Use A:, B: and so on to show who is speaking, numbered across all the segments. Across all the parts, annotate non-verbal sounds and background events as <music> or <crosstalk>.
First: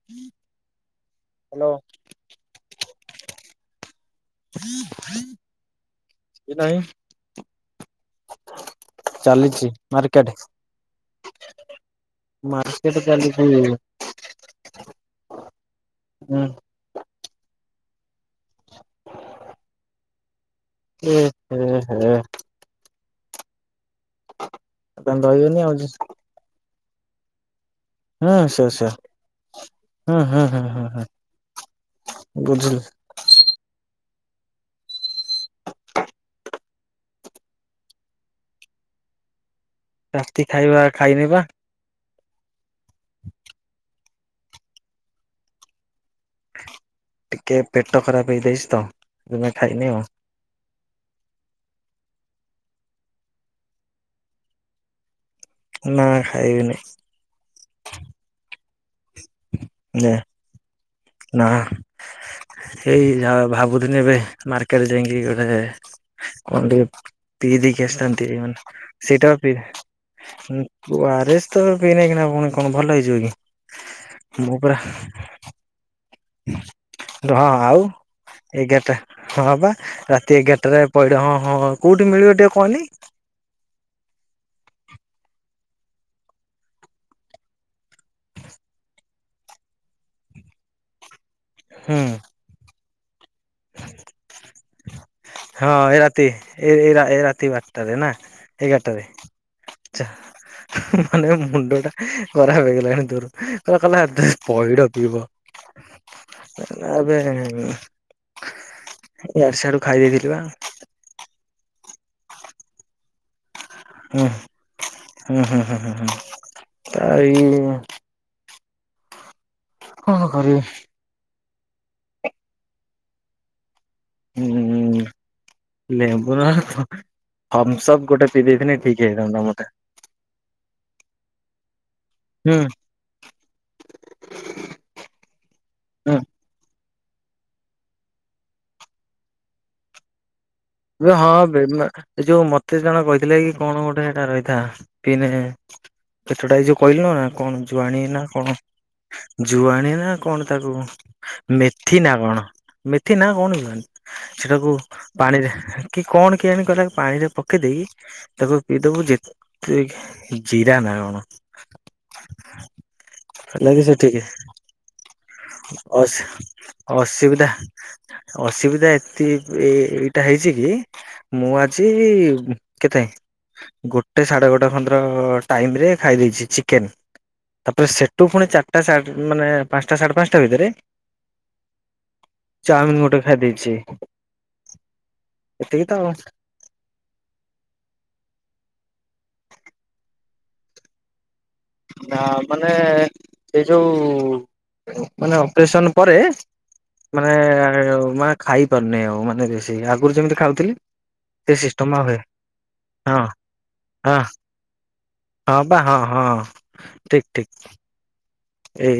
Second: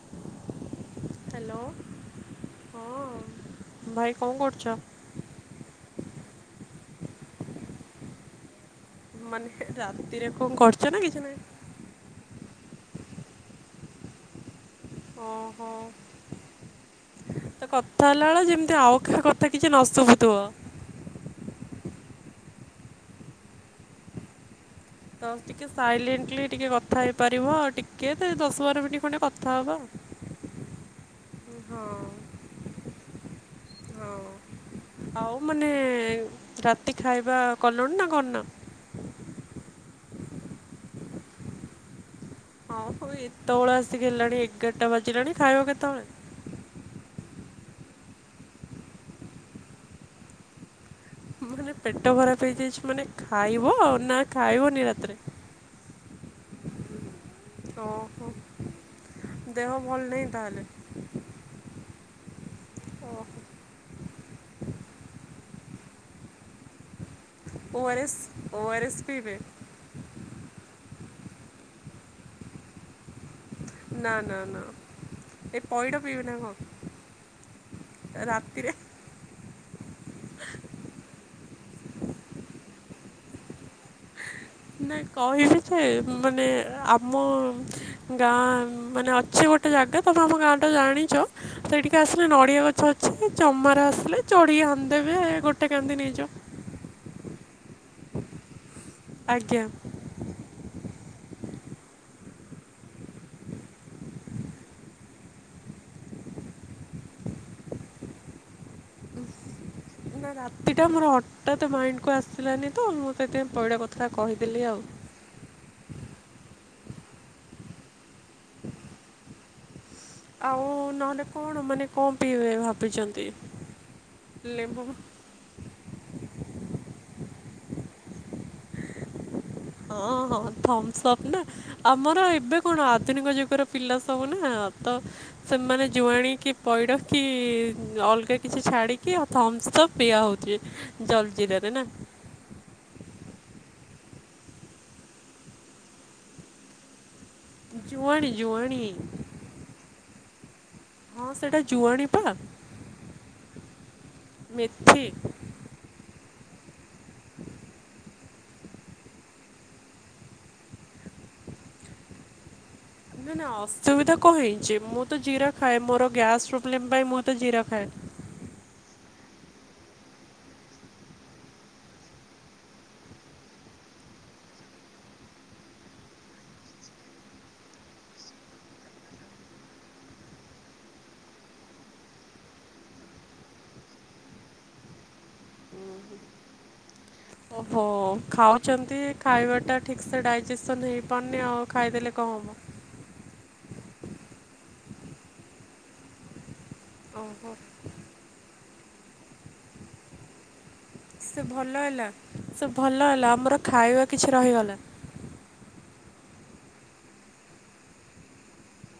A: <unintelligible> Hello,
B: hello
A: ହଁ, ଭାଇ କଣ କ
B: ସେ ନାହିଁ। ଚାଲିଛି
A: ମାନେ
B: ମାର୍କେଟ
A: ରାତିରେ କଣ କରିଚ ନା, କିଛି ନାହିଁ?
B: ମାର୍କେଟ ଚାଲିଚି ଇ।
A: ଅ ହ। ତ କଥା ହେଲାବେଳେ, ଯେମିତି ଆଉ କାହା କଥା କିଛି ନ ଶୁଭୁଥିବ?
B: ଏ ଏ ହେ। ତମେ
A: ତ,
B: ରହିବନି
A: ଟିକେ
B: ଆଉ
A: ସାଇଲେଣ୍ଟଲି ଟିକେ କଥା ହେଇପାରିବ, ଟି
B: ହୁଁ ସେ ସେ, ହୁଁ ହୁଁ ହୁଁ ହୁଁ ହୁଁ। ବୁଝିଲି।
A: ହଉ। ଆଉ ମାନେ, ରାତି ଖାଇବା କଲୁଣି ନା, କରିନୁ?
B: ରାତି ଖାଇବା ଖାଇନିପା।
A: ହଁ ହଉ, ଏତେବେଳ ଆସିକି ହେଲାଣି ଏଗାରଟା ବାଜିଲାଣି, ଖାଇବ କେତେବେଳେ?
B: ଟିକେ ପେଟ ଖରାପ ହେଇଯାଇଚି ତ, ସେଇଥିପାଇଁ ଖାଇନି ଆଉ।
A: ମାନେ ପେଟ ଖରାପ ହେଇଯାଇଚି ମାନେ, ଖାଇବ ନା ଖାଇବନି ରାତିରେ?
B: ନା ଖାଇବିନି।
A: ଓହୋ, ଦେହ ଭଲ ନାହିଁ ତାହେଲେ?
B: ନାଁ, ଏଇ
A: ଓ
B: ଭାବୁଥିନି ଏବେ ମାର୍କେଟ ଯାଇଙ୍କି ଗୋଟେ, କଣ ଟିକେ ପିଇ ଦେଇକି
A: ଆର୍ ଏସ୍
B: ଆସିଥାନ୍ତି
A: ଓ
B: ମାନେ,
A: ଆର୍ ଏସ୍
B: ସେଇଟା
A: ପିଇବେ
B: ଆଉ ପିଇ ୱାରେଶ ତ ପୀନେ ଏଇକ୍ଷିଣା ପୁଣି କଣ ଭଲ ହେଇଯିବ କି?
A: ନାଁ ନାଁ
B: ମୁଁ
A: ନାଁ,
B: ପୁରା
A: ଏ ପଇଠ ପିଇବି ନା କଣ,
B: ହଁ ଆଉ
A: ରାତିରେ
B: ଏଗାରଟା ହଁ ପା, ରାତି ଏଗାରଟାରେ ପଇଡ଼, ହଁ ହଁ, କୋଉଠି ମିଳିବ ଟିକେ କଅନି?
A: ନା କହିବି ଯେ ମାନେ ଆମ ଗାଁ ମାନେ ଅଛି ଗୋଟେ ଜାଗା ତମେ ଆମ ଗାଁ ତ ଜାଣିଚ। ସେଇଠିକି
B: ହୁଁ
A: ଆସିଲେ ନଡିଆ ଗଛ ଅଛି ଚମାର ଆସିଲେ ଚଢିକି ହାଣି ଦେବେ ଗୋ
B: ହଁ ଏ ରାତି ଏ ଏ ରା ଏ ରାତି ବାରଟାରେ ନା ଏଗାରଟାରେ
A: ଆଜ୍ଞା
B: ଚା ହୁଁହୁଁ ହୁଁ ଏ ମୁଣ୍ଡଟା ଖରାପ ହେଇଗଲାଣି ତୋର କ କଇଲା ପଇଡ ପିଇବ। ଉଁ ଉଁ ନା ବେ ଉଁ ଇଆଡୁ ସିଆଡୁ ଖାଇ ଦେଇଥି
A: ଏଇଟା ମୋର ହଟାତ୍ ମାଇଣ୍ଡକୁ ଆସିଲାନି ତ ମୁଁ ସେଇଥିପାଇଁ ପଇଡ କଥା
B: ହୁଁ
A: କହିଦେଲି ଆଉ।
B: ହୁଁ ହୁଁ ହୁଁ ହୁଁ ହୁଁ ଆ ଇଁ କଣ କରିବି?
A: ଆଉ ନହେଲେ କଣ ମାନେ କଁ ପିଇବେ ଭାବିଚନ୍ତି ଲେମ୍ବୁ
B: ହୁଁ ଲେମ୍ବୁ ନହ ଥ ଥମ୍ପସପ୍ ଗୋଟେ ପିଇ ଦେଇଥିନେ ଠିକ୍ ହେଇଥାନ୍ତା ମୋ
A: ହଁ ହଁ ଥମ୍ପସପ୍ ନା ଆମର
B: ହୁଁ
A: ଏବେ କଣ ଆଧୁନିକ ଯୁଗର ଥିଲା ସବୁ ନା ତ ସେମାନେ
B: ହୁଁ
A: ଜୁଆଣି କିି ପଇଡ କି ଉଁ ଅଲଗା କିଛି ଛାଡିକି ଅ ଥମ୍ପସପ୍ ପିଆ ହଉଚି।
B: ବେ ହଁ ବେ ନା ଏଇ ଯୋଉ ମତେ ଜଣେ କହିଥିଲେ କି କଣ ଗୋଟେ ହେଟା ରହିଥା ପିଇନେ ପେଟଟା ଏଇ ଯୋଉ କହିଲୁନୁ ନା କଣ ଜୁଆଣି ନା କଣ ଜୁଆଣି ନା କଣ ତାକୁ
A: ହଁ ସେଇଟା
B: ମେଥି
A: ଜୁଆଣି
B: ନା
A: ପା
B: କଣ ମେଥି ନା କଣ ଜୁଆଣି ସେଟାକୁ
A: ମେଥି
B: ପାଣିରେ କି କଣ କେଆଣି କହିଲା ଆକୁ ପାଣିରେ ପକେଇ ଦେଇକି ତାକୁ ପିଇଦବୁ ଯେତେ ଜିରା ନା କଣ।
A: ନା ନା
B: ହେଲା କି
A: ଅସୁବିଧା
B: ସେଠିକି
A: କଁ ହେଇଚି ମୁଁ ମୁଁ ତ ଜିର ଖାଏ ମୋର
B: ଅସ
A: ଗ୍ୟାସ୍ ପ୍ରୋବ୍ଲେମ୍ ପାଇଁ ମୁଁ ତ
B: ଅସୁବିଧା
A: ଜିରା ଖାଏ।
B: ଅସୁବିଧା ଏଥିପ୍ ଏଇ ଏଇଟା ହେଇଚି କି ମୁଁ ଆଜି ଉଁ କେତେ ଗୋଟେ ସାଢେ ଗୋଟେ ଖନ୍ଦ୍ର ଟାଇମରେ ଖାଇ ଦେଇଛି ଚିକେନେ। ତାପରେ ସେଠୁ ପୁଣି ଚାରଟା ସାଡ୍ ଉଁ ମାନେ ପାଂଶଟା ସାଡ୍ ପାଂଶଟା ଭିତେରେ ଚାଉମିିନ୍ ଗୋଟେ ଖାଇଦେଇଛି ଏତିକି ତ ଆଉ।
A: ଓହୋ ଖାଉଛନ୍ତି ଖାଇବାଟା ଠିକ୍ ସେ ଡାଇଜେସନ୍ ହେଇପାରୁନି ଆଉ। ଖାଇଦେଲେ
B: ନା
A: କଣ
B: ମାନେ
A: ହେବ
B: ଏଇ ଯୋଉ ମାନେ ଅପରେସନ୍ ପରେ ମାନେ
A: ଓହୋ
B: ମାନେ ଖାଇପାରୁନି ଆଉ ମାନେ ବେଶୀ ଆଗୁରୁ ଯେମିତି ଖାଉଥିଲି
A: ସେ ଭଲ
B: ସିଷ୍ଟମ
A: ହେଲା
B: ହୁଏ
A: ସେ ଭଲ
B: ହଁ
A: ହେଲା ଆମର ଖାଇବା
B: ହଁ
A: କିଛି ରହିଗଲା।
B: ହଁ ପା ହଁ ହଁ ଠିକ୍ ଠିକ୍। ଏ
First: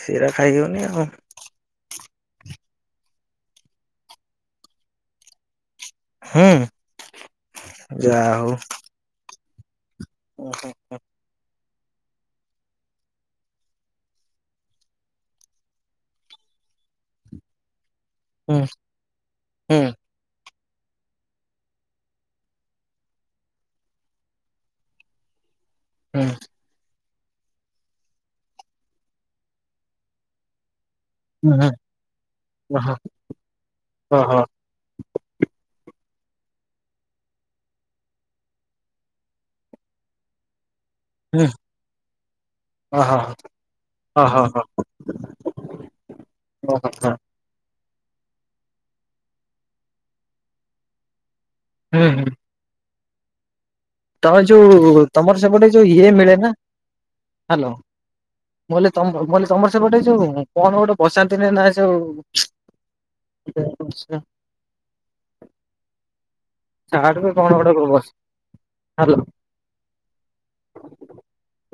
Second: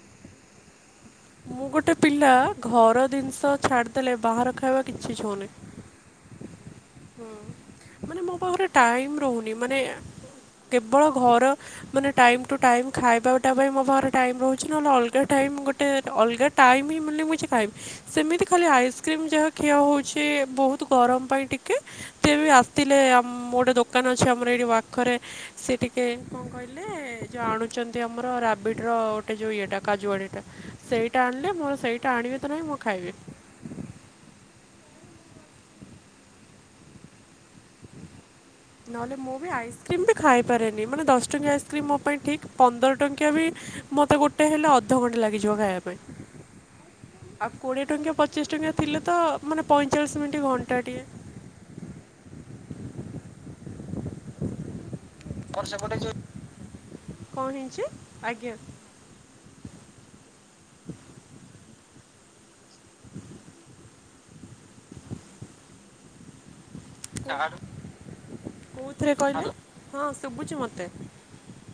B: ସେରା ଖାଇ ହଉନି ଆଉ।
A: ମୁଁ ଗୋଟେ ପିଲା ଘର ଜିନିଷ ଛାଡିଦେଲେ ବାହାର ଖାଇବା କିଛି ଛୁଉଁନି।
B: ହୁଁ
A: ହଁ
B: ଯା
A: ମାନେ ମୋ
B: ହଉ
A: ପାଖରେ ଟାଇମ୍ ରହୁନି ମାନେ କେବଳ ଘର ମାନେ ଟାଇମ୍ ଟୁ ଟାଇମ୍ ଖାଇବା ଗୋଟା ପାଇଁ ମୋ ପାଖରେ ଟାଇମ୍ ରହୁଛି ନହେଲେ ଅଲଗା ଟାଇମ୍ ଗୋ ଟେ ଅଲଗା ଟାଇମ୍ ହିଁ ମିଳୁନି ମୁଁ କିଛି ଖାଇବି ସେମିତି
B: ହୁଁ
A: ଖାଲି ଆଇସ୍କ୍ରିମ୍ ଯାହା
B: ହୁଁ
A: ଖିଆ ହଉଛି। କେ ବୋହୁତୁ ଗରମ ପାଇଁ ଟିକେ। ତିଏ ବି ରାତିଲେ ଆମ୍ ଗୋଟେ ଦୋକାନ ଅଛି ଆମର ଏଇଠି ପାଖରେ। ସିଏ ଟିକେ
B: ହୁଁ
A: କଁ କହିଲେ ଯୋଉ ଆଣୁଛନ୍ତି ଆମର ରାବିଡର ଗୋଟେ ଯୋଉ ଇଏଟା କାଜୁଆଡିଟା। ସେଇଟା ଆଣିଲେ
B: ହୁଁ
A: ମୋର ସେଇଟା ଆଣିବି ତ ନାହିଁ ମୁଁ
B: ଓହୋ
A: ଖାଇବି।
B: ଓହୋ।
A: ନହେଲେ ମୁଁ ବି ଆଇସ୍କ୍ରିମ୍ ବି ଖାଇପାରେନି ମାନେ ଦଶ
B: ହୁଁ
A: ଟଙ୍କିଆ ଆଇସ୍କ୍ରିମ୍ ମୋ ପାଇଁ ଠିକ୍ ପନ୍ଦର
B: ଓହୋ
A: ଟଙ୍କିଆ ବି ମତେ ଗୋଟେ
B: ଓହୋ
A: ହେଲେ ଅଧଘଣ୍ଟା ଲାଗିଯିବ ଖାଇବା ପାଇଁ।
B: <unintelligible>
A: ଆଉ କୋଡ଼ିଏ ଟଙ୍କିଆ, ପଚିଶ ଟଙ୍କିଆ, ଥିଲେ ତ ମାନେ ପଇଁଚାଳିଶ ମିନିଟ୍, ଘଣ୍ଟା ଟିଏ।
B: ହୁଁ। ତମେ ଯୋଉ, ତମର ସେପଟେ ଯୋଉ ଇଏ ମିଳେ ନା,
A: କ'ଣ
B: ହ୍ୟାଲୋ।
A: ହେଇଛି ଆଜ୍ଞା
B: <unintelligible> ତମର ସେ ପଟେ ଯୋଉ, କଣ ଗୋଟେ ପଚାରୁଥିଲି ଏଇନା ଯୋଉ <unintelligible>
A: ଝାଡୁ
B: <unintelligible>
A: କେଉଁଥିରେ
B: ହାଲୋ
A: କହିଲେ ହଁ ଶୁଭୁଛି ମୋତେ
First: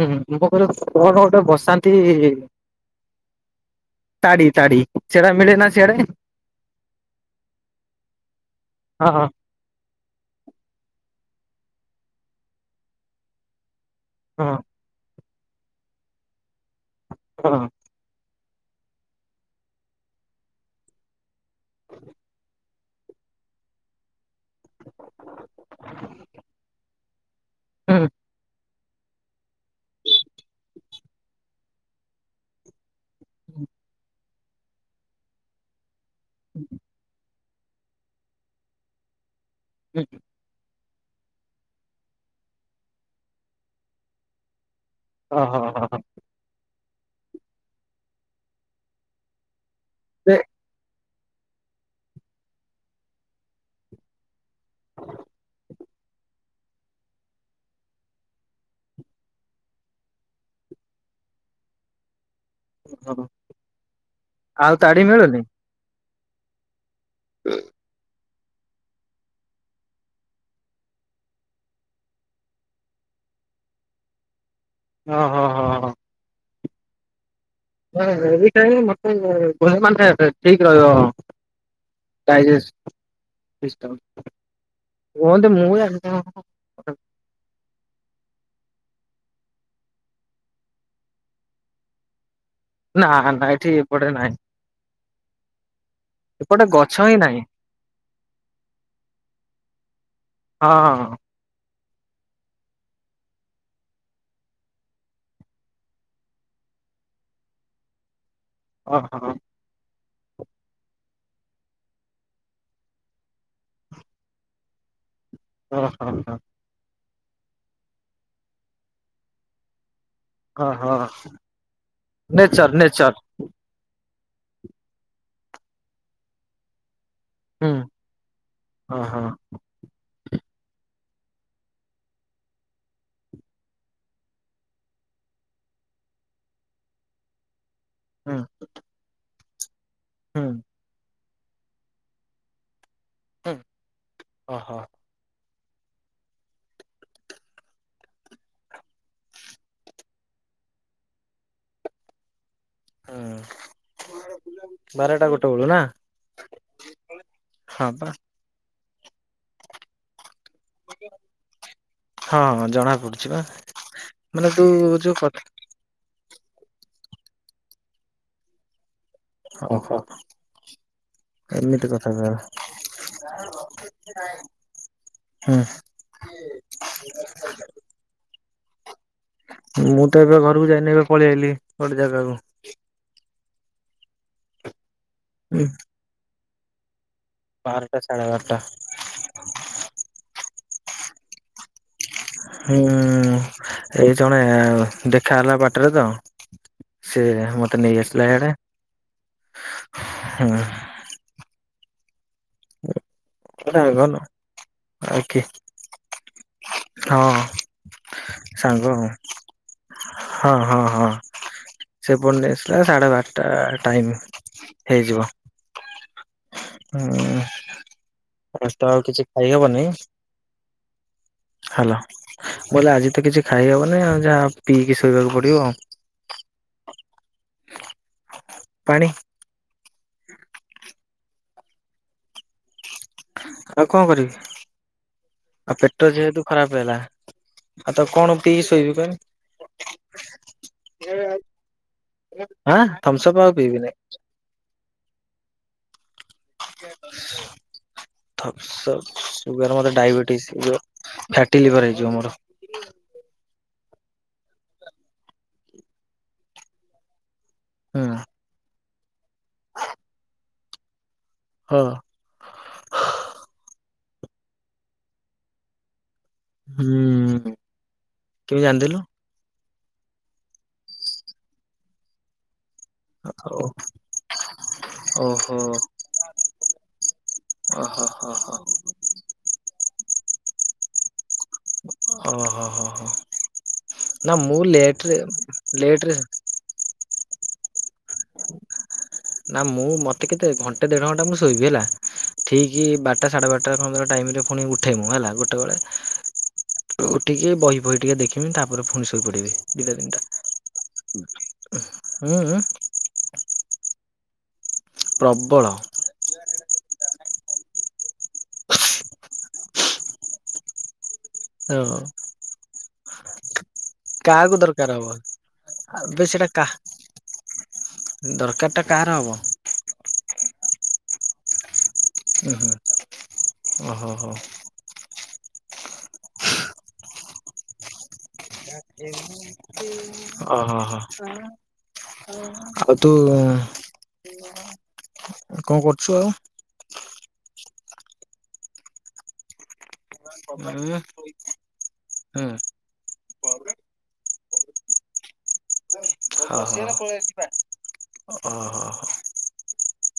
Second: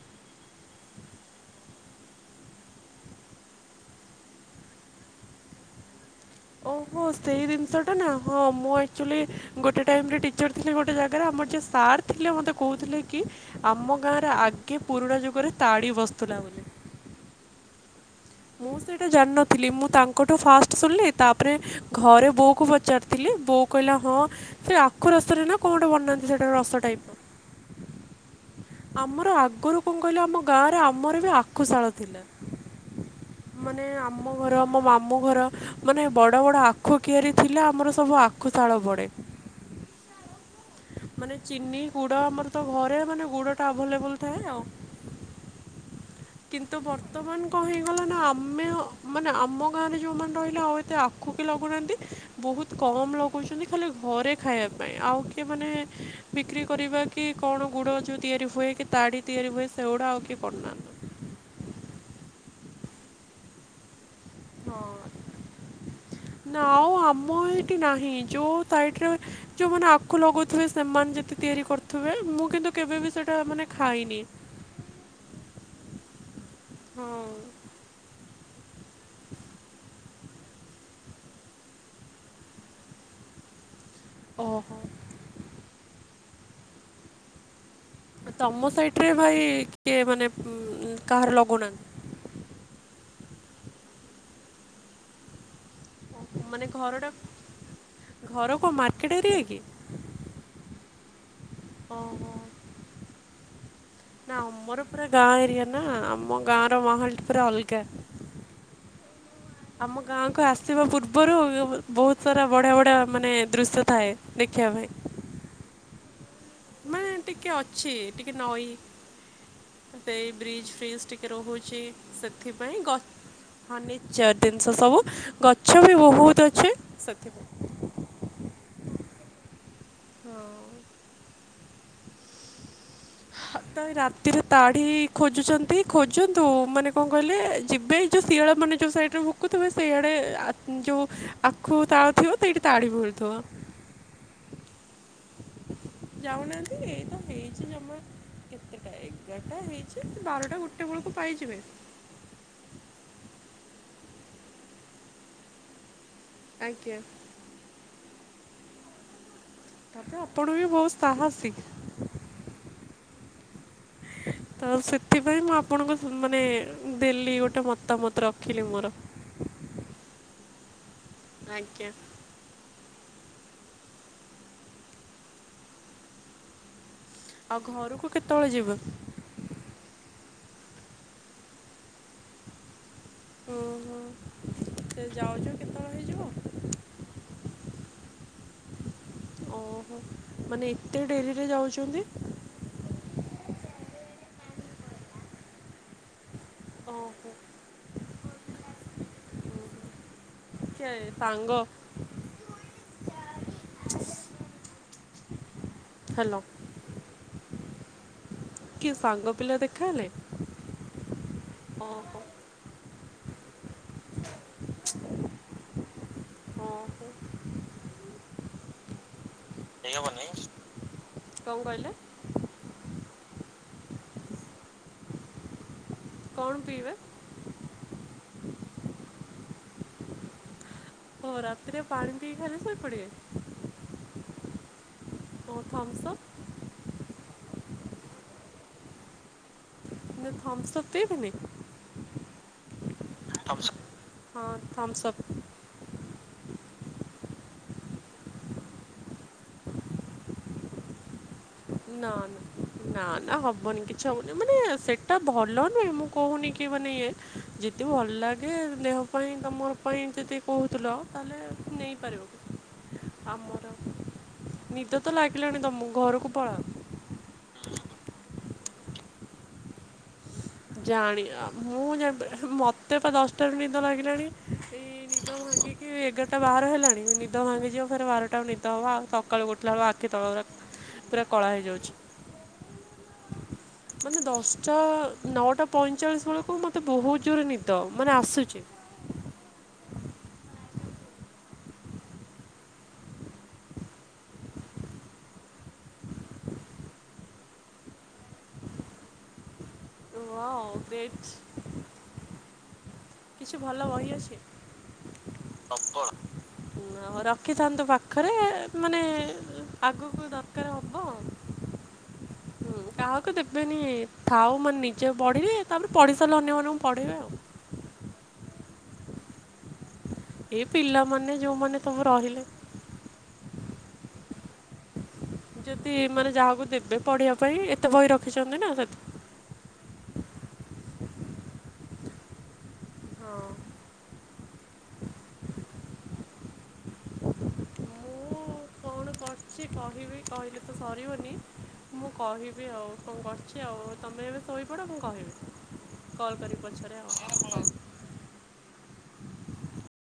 B: ହୁଁ, <unintelligible> କଣ ଗୋଟେ ବସାନ୍ତି ତାଡ଼ିି, ତାଡ଼ିି, ସେଟା ମିଳେ ନା ସିଆଡ଼େ?
A: ଓହୋ, ସେଇ ଜିନିଷଟା ନା, ହଁ ମୁଁ
B: ହଁ
A: ଆକଚୁଆଲି
B: ହଁ
A: ଗୋଟେ ଟାଇମ ରେ ଟିଚର ଥିଲେ ଗୋଟେ ଜାଗାରେ, ଆମର ଯିଏ ସାର୍ ଥିଲେ ମୋତେ କହୁଥିଲେ କି ଆମ ଗାଁ ଆଗେ ପୁରୁଣା ଯୁଗରେ ତାଡି ବସୁଥିଲା ବୋଲି।
B: ହଁ।
A: ମୁଁ ସେଇଟା ଜାଣିନଥିଲି, ମୁଁ ତାଙ୍କଠୁ ଫାଷ୍ଟ ଶୁଣିଲି ତାପରେ ଘରେ ବୋଉ କୁ ପଚାରିଥିଲି, ବୋଉ କହିଲା ହଁ ସେ ଆଖୁ ରସରେ ନା କଣ ଗୋଟେ ବନାନ୍ତି, ସେଟା ରସ ଟାଇପ।
B: ହୁଁ।
A: ଆମର ଆଗରୁ କଣ କହିଲ, ଆମ ଗାଁରେ ଆମର ବି ଆଖୁଶାଳ ଥିଲା। ମାନେ ଆମ ଘର, ମୋ ମାମୁଁ ଘର, ମାନେ ବଡ଼ ବଡ଼ ଆଖୁ କିଆରି ଥିଲା, ଆମର ସବୁ ଆଖୁଶାଳ ପଢ଼େ।
B: <unintelligible>
A: ମାନେ ଚିନି, ଗୁଡ଼, ଆମର ତ ଘରେ ମାନେ ଗୁଡ଼ଟା ଆଭେଲେବଲ ଥାଏ ଆଉ।
B: ଓହୋ ହଁ, ହଁ।
A: କିନ୍ତୁ, ବର୍ତ୍ତମାନ କଣ ହେଇଗଲା ନା ଆମେ, ମାନେ ଆମ ଗାଁରେ
B: ସେ
A: ଯୋଉମାନେ ରହିଲେ ଆଉ ଏତେ ଆଖୁ କେହି ଲଗଉନାହାନ୍ତି, ବହୁତ କମ ଲଗଉଛନ୍ତି। ଖାଲି ଘରେ ଖାଇବା ପାଇଁ। ଆଉ କିଏ ମାନେ ବିକ୍ରି କରିବା, କି କଣ ଗୁଡ଼ ଯୋଉ ତିଆରି ହୁଏ, କି ତାଡ଼ି ତିଆରି ହୁଏ, ସେଗୁଡ଼ା ଆଉ କିଏ କରୁନାହାନ୍ତି।
B: <unintelligible> ଆଉ
A: ହଁ
B: ତାଡି ମିଳୁନି
A: ନା, ଆଉ ଆମ ଏଠି ନାହିଁ, ଯୋଉ ସାଇଟ ରେ ଯୋଉଁ ମାନେ ଆଖୁ ଲଗଉଥିବେ ସେମାନେ ଯଦି ତିଆରି କରୁଥିବେ, ମୁଁ କିନ୍ତୁ କେବେ ବି ସେଇଟା ମାନେ ଖାଇନି।
B: ହଁ, ହଁ, ହଁ।
A: ହଁ।
B: ମାନେ ଏଇ ଟାଇମ ମତେ ମାନେ ଠିକ ରହିବ ଡାଇଜେଷଟ।
A: ଓହୋ
B: କୁହନ୍ତି ମୁଁ ଜାଣିନି କଣ
A: ତମ ସାଇଟରେ ଭାଇ କିଏ ମାନେ ଉଁ କାହାର ଲଗଉନାହାନ୍ତି?
B: ନା ନା ଏଠି ଏପଟରେ ନାହିଁ। ଏପଟେ
A: ମାନେ
B: ଗଛ
A: ଘରଟା
B: ହିଁ ନାହିଁ
A: ଘର କୋଉ ମାର୍କେଟ ଏରିଆ କି?
B: ହଁ।
A: ଓହୋ। ନା ଆମର ପୁରା ଗାଁ ଏରିଆ ନା ଆମ ଗାଁ ର ମାହଲ ଟି ପୁରା ଅଲଗା।
B: ଅ ହଁ।
A: ଆମ ଗାଁକୁ ଆସିବା ପୂର୍ବରୁ ଯୋଉ ବହୁତ ସାରା ବଢ଼ିଆ ବଢ଼ିଆ ମାନେ ଦୃଶ୍ୟ ଥାଏ। ଦେଖିବା ପାଇଁ।
B: ଅ ହଁ।
A: ମାନେ ଟିକେ ଅଛି ଟିକେ ନଈ ସେଇ ବ୍ରିଜ
B: ଓହୋ
A: ଫ୍ରିଜ ଟିକେ ରହୁଚି
B: ନେଚର
A: ସେଥିପାଇଁ ଗ
B: ନେଚର
A: ଫର୍ନିଚର୍ ଜିନିଷ ସବୁ ଗଛ ବି ବୋହୁତ ଅଛି ସେଥିପାଇଁ।
B: ହୁଁ ଓହୋ।
A: ହଁ। ତ ଏ ରାତିରେ ତାଢି ଖୋଜୁଛନ୍ତି ଖୋଜନ୍ତୁ ମାନେ କଣ କହିଲେ ଯିବେ ଯେଉଁ
B: ହୁଁ
A: ଶିଆଳ ମାନେ ଯେଉଁ ସାଇଡ଼ରେ ଭୁକୁଥିବେ ସେଇଆଡ଼େ
B: ହୁଁ
A: ଆତ୍ମ ଯୋଉ ଆଖୁ ତାଳ ଥିବ ସେଇଠି ତାଢ଼ି ମିଳୁଥିବ।
B: ଓ ହୋ।
A: ଯାଉନାହାନ୍ତି ଏଇ ତ ହେଇଛି ଜମା କେତେଟା ଏଗାରଟା ହେଇଚି ବାରଟା ଗୋଟେ ବେଳୁକୁ ପାଇଯିବେ।
B: ହୁଁ ବାରଟା ଗୋଟେ ବେଳୁ ନା?
A: ଆଜ୍ଞା।
B: ହଁ ପା।
A: ଆପଣ ବି ବୋହୁତ ସାହସି
B: ହଁ ହଁ ଜଣା ପଡୁଛି ବା ମାନେ ତୁ
A: ତ
B: ଯୋଉ କଥା
A: ସେଥିପାଇଁ ମୁଁ ଆପ ଆପଣଙ୍କୁ ମାନେ ଦେଲି ଗୋଟେ ମତାମତ ରଖିଲି ମୋର।
B: ଓହୋ ଏମିତି
A: ଆଜ୍ଞା
B: କଥା ତା ହୁଁ।
A: ଆଉ ଘରୁକୁ କେତେବେଳେ ଯିବେ?
B: ମୁଁ ତ ଏବେ ଘରକୁ ଯାଇନି ଏବେ ପଳେଇ ଆଇଲି ଗୋଟେ ଜାଗାକୁ।
A: ଓହୋ ସେ ଯାଉ
B: ହୁଁ।
A: ରହିଯିବ।
B: ବାରଟା ସାଢ଼େ ବାରଟା।
A: ଓହୋ ମାନେ ଏତେ ଡେରିରେ ଯାଉଛନ୍ତି?
B: ହୁଁ ଏଇ ଜଣେ ଦେଖା ହେଲା ବାଟରେ ତ। ସେ
A: ଓହୋ
B: ମତେ ନେଇ ଆସିଲା ଇଆଡେ ହୁଁ।
A: ହେ ସାଙ୍ଗ?
B: ଗୋଟେ ଆଙ୍ଗନ ଆଉ କିି।
A: ହେଲୋ।
B: ହଁ। ସାଙ୍ଗ
A: କିଏ
B: ମଁ
A: ପିଲା ଦେଖାହେଲେ?
B: ହଁ ହଁ ହଁ ସେ
A: ଓହୋ
B: ଏପଟେ ନେଇଆସ। ପ୍ରାୟ ସାଢ଼େ ବାରଟା ଟାଇମ୍ ହେଇଯିବ।
A: ଓହୋ।
B: ହୁଁ କଷ୍ଟ ଆଉ କିଛି ଖାଇ ହବନି
A: ଦେଇହବନି? କଣ କହିଲେ
B: ହେଲୋ। ମୁଁ କହିଲି ଆଜି ତ କିଛି ଖାଇହବନି ଆଉ ଯାହା ପିଇକି ଶୋଇବାକୁ ପଡିବ।
A: କଣ ପିଇବେ?
B: ପାଣି।
A: ଓ ରାତିରେ ପାଣି ପିଇ ଖାଲି ଶୋଇପଡିବେ।
B: ଆଉ କଣ କରିବି ଆଉ ପେଟ
A: ଥମ୍ସଅପ୍
B: ଯେହେତୁ ଖରାପ ହେଲା ଆଉ ତ କଣ ପିଇ ଶୋଇବି କଅନି।
A: ନା ଥମ୍ସଅପ୍ ପିଇବେନି?
B: ଆ ଥମ୍ସପ୍ ଆଉ ପଇବି ନେଇ।
A: ହଁ ଥମ୍ସଅପ୍।
B: ଥମ୍ସପ୍ ସୁଗାର ମତେ ଡାଇବେଟିସ୍ <unintelligible> ଫ୍ୟାଟି ଲିଭର ହେଇଯିବ ମୋର
A: ନନ୍। ନା ନା ହବନି କିଛି ହବନି ମାନେ ସେଟା ଭଲ ନୁହେଁ, ମୁଁ କହୁନି କି ମାନେ ଇଏ ଯଦି
B: ହୁଁ।
A: ଭଲ ଲାଗେ ଦେହ ପାଇଁ ତୋମର ପାଇଁ ଯଦି କହୁଥିଲ ତାହେଲେ
B: ହଁ
A: ନେଇପାରିବ, ଆମର ନିଦ ତ ଲାଗିଲାଣି ତୋମକୁ ଘରକୁ ପଳାଅ
B: ହୁଁ, କେମିତି ଜାଣିଥିଲୁ?
A: ଜାଣି ଆ, ମୁଁ ଜାଣିପାରେ, ମୋତେ ପା
B: ଓ
A: ଦଶଟାରୁ ନିଦ ଲାଗିଲାଣି। ଏଇ ନିଦ
B: ଓହୋ
A: ଭାଙ୍ଗିକି ଏଗାରଟା ବାହାର ହେଲାଣି, <unintelligible> ନିଦ ଭାଙ୍ଗିଯିବ
B: ଓହୋ
A: ଫେରେ
B: ହୋ
A: ବାରଟା କୁ
B: ହୋ
A: ନିଦ ହବ, ଆଉ ତୋ ସକାଳୁ ଉଠିଲା ବେଳକୁ ଆଖି ତଳ ଗୁରା ପୁରା କଳା ହେଇଯାଉଛି।
B: ଓହୋ ହୋ ହୋ।
A: ମାନେ
B: ନା ମୁଁ
A: ଦଶ ଟା
B: ଲେଟରେ
A: ନଅଟା
B: ଲେଟରେ
A: ପଇଁଚାଳିଶ ବେଳକୁ ମୋତେ ବହୁତ ଜୋରେ ନିଦ ମାନେ ଆସୁଛି।
B: ନା ମୁଁ ମୋତେ କେତେ ଘଣ୍ଟେ ଦେଢ ଘଣ୍ଟା ମୁଁ ଶୋଇବି ହେଲା, ଠିକ ବାରଟା ସାଢେ ବାରଟା ଖନ୍ତୁର ଟାଇମ୍ ରେ ପୁଣି ଉଠେ ମୁଁ ହେଲା ଗୋଟେବେଳେ। ଉଠିକି ବହି ଫହି ଟିକେ ଦେଖିମି ତାପରେ ପୁଣି ଶୋଇ ପଡିବି। ଦି ଟା ତିନି ଟା
A: ୱାଓ ଗ୍ରେଟ୍
B: ଉଁହୁଁ, ଉଁ, ଉଁ।
A: କିଛି ଭଲ ବହି ଅଛି?
B: ପ୍ରବଳ।
A: ନା ରଖିଥାନ୍ତୁ ପାଖରେ ମାନେ ଆଗକୁ ଦରକାର ହବ।
B: ଏ ଓ,।
A: ହୁଁ, କାହାକୁ ଦେବେନି।
B: କାହାକୁ
A: ଥାଉ ମାନେ
B: ଦରକାର
A: ନିଜେ
B: ହବ
A: ପଢିବେ, ତାପରେ ପଢି
B: ଆବେ
A: ସାରିଲେ
B: ସେଇଟା କା
A: ଅନ୍ୟମାନଙ୍କୁ ପଢେଇବି ଆଉ।
B: ଦରକାର ଟା କାହାର ହବ?
A: ଏଇ ପିଲାମାନେ ଯୋଉମାନେ ତୋମ ରହିଲେ।
B: ଓ ହୋ, ହୋ।
A: ଯଦି ମାନେ ଯାହାକୁ ଦେବେ ପଢ଼ିବା ପାଇଁ ଏତେ ବହି ର
B: ଓ ହୋ, ହୋ। ଆଉ ତୁ
A: ହଁ
B: କଣ କରୁଛୁ ଆଉ?
A: କରଚି କହିବି କହିଲେ
B: ଉଁ
A: ତ
B: ହୁଁ
A: ସରିବନି, ମୁଁ କହିବି ଆଉ। କଣ କରୁଛି ଆଉ, ତୋମେ ଏବେ ଶୋଇପଡ଼ ମୁଁ କହିବି, କଲ୍ କରିବି ପଛରେ
B: ଓହୋ
A: ଆଉ। <inaudible>
B: ଓହୋ।